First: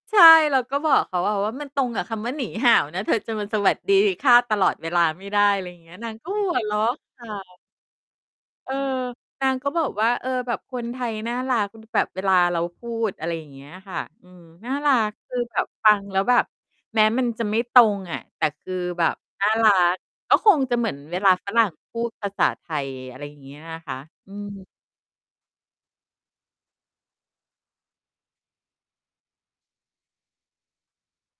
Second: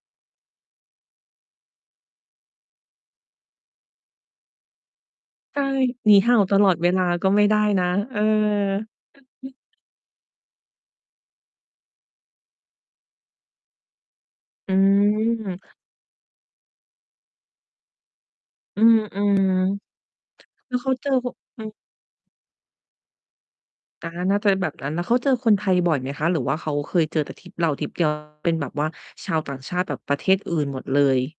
ใช่ เราก็บอกเขา ว ว่า มันตรงกับคำว่า "หนีห่าว" นะ เธอจะมา "สวัสดีค่ะ" ตลอดเวลาไม่ได้ ใชอ่ ะไรเงี้ย น"หนาีงกห็่าว" หัตวลอเรดาะ เวลาคก่็ไม่ไดะ ้นะ เออ เออ นางก็บอกว่า "เออ แบบคนไทยน่ารัก อือ แบบเวลาเราพูด" อะไรอย่างเงี้ยค่ะ อืม นอ่ืารัก คือแบม บฟังแล้วแบบแม้มันจะไม่ตรงอะ แต่คืออือ แบบอือ น่ารัก ก็คงแลจะ้วเเหขมืาอนเจอเวโหลา่ะ ฝอรัื่งอ พูดภาษาไทย อะไรอย่างเงี้ยอะคะ อา อืน่าจะม แบบนั้น แล้วเขาเจอคนไทยบ่อยไหมคะ? หรือว่าเขาเคยเจอแต่ทริปเราทริป เดียว เป็นแบบว่าชาวต่างชาติแบบประเทศอื่นหมดเลย?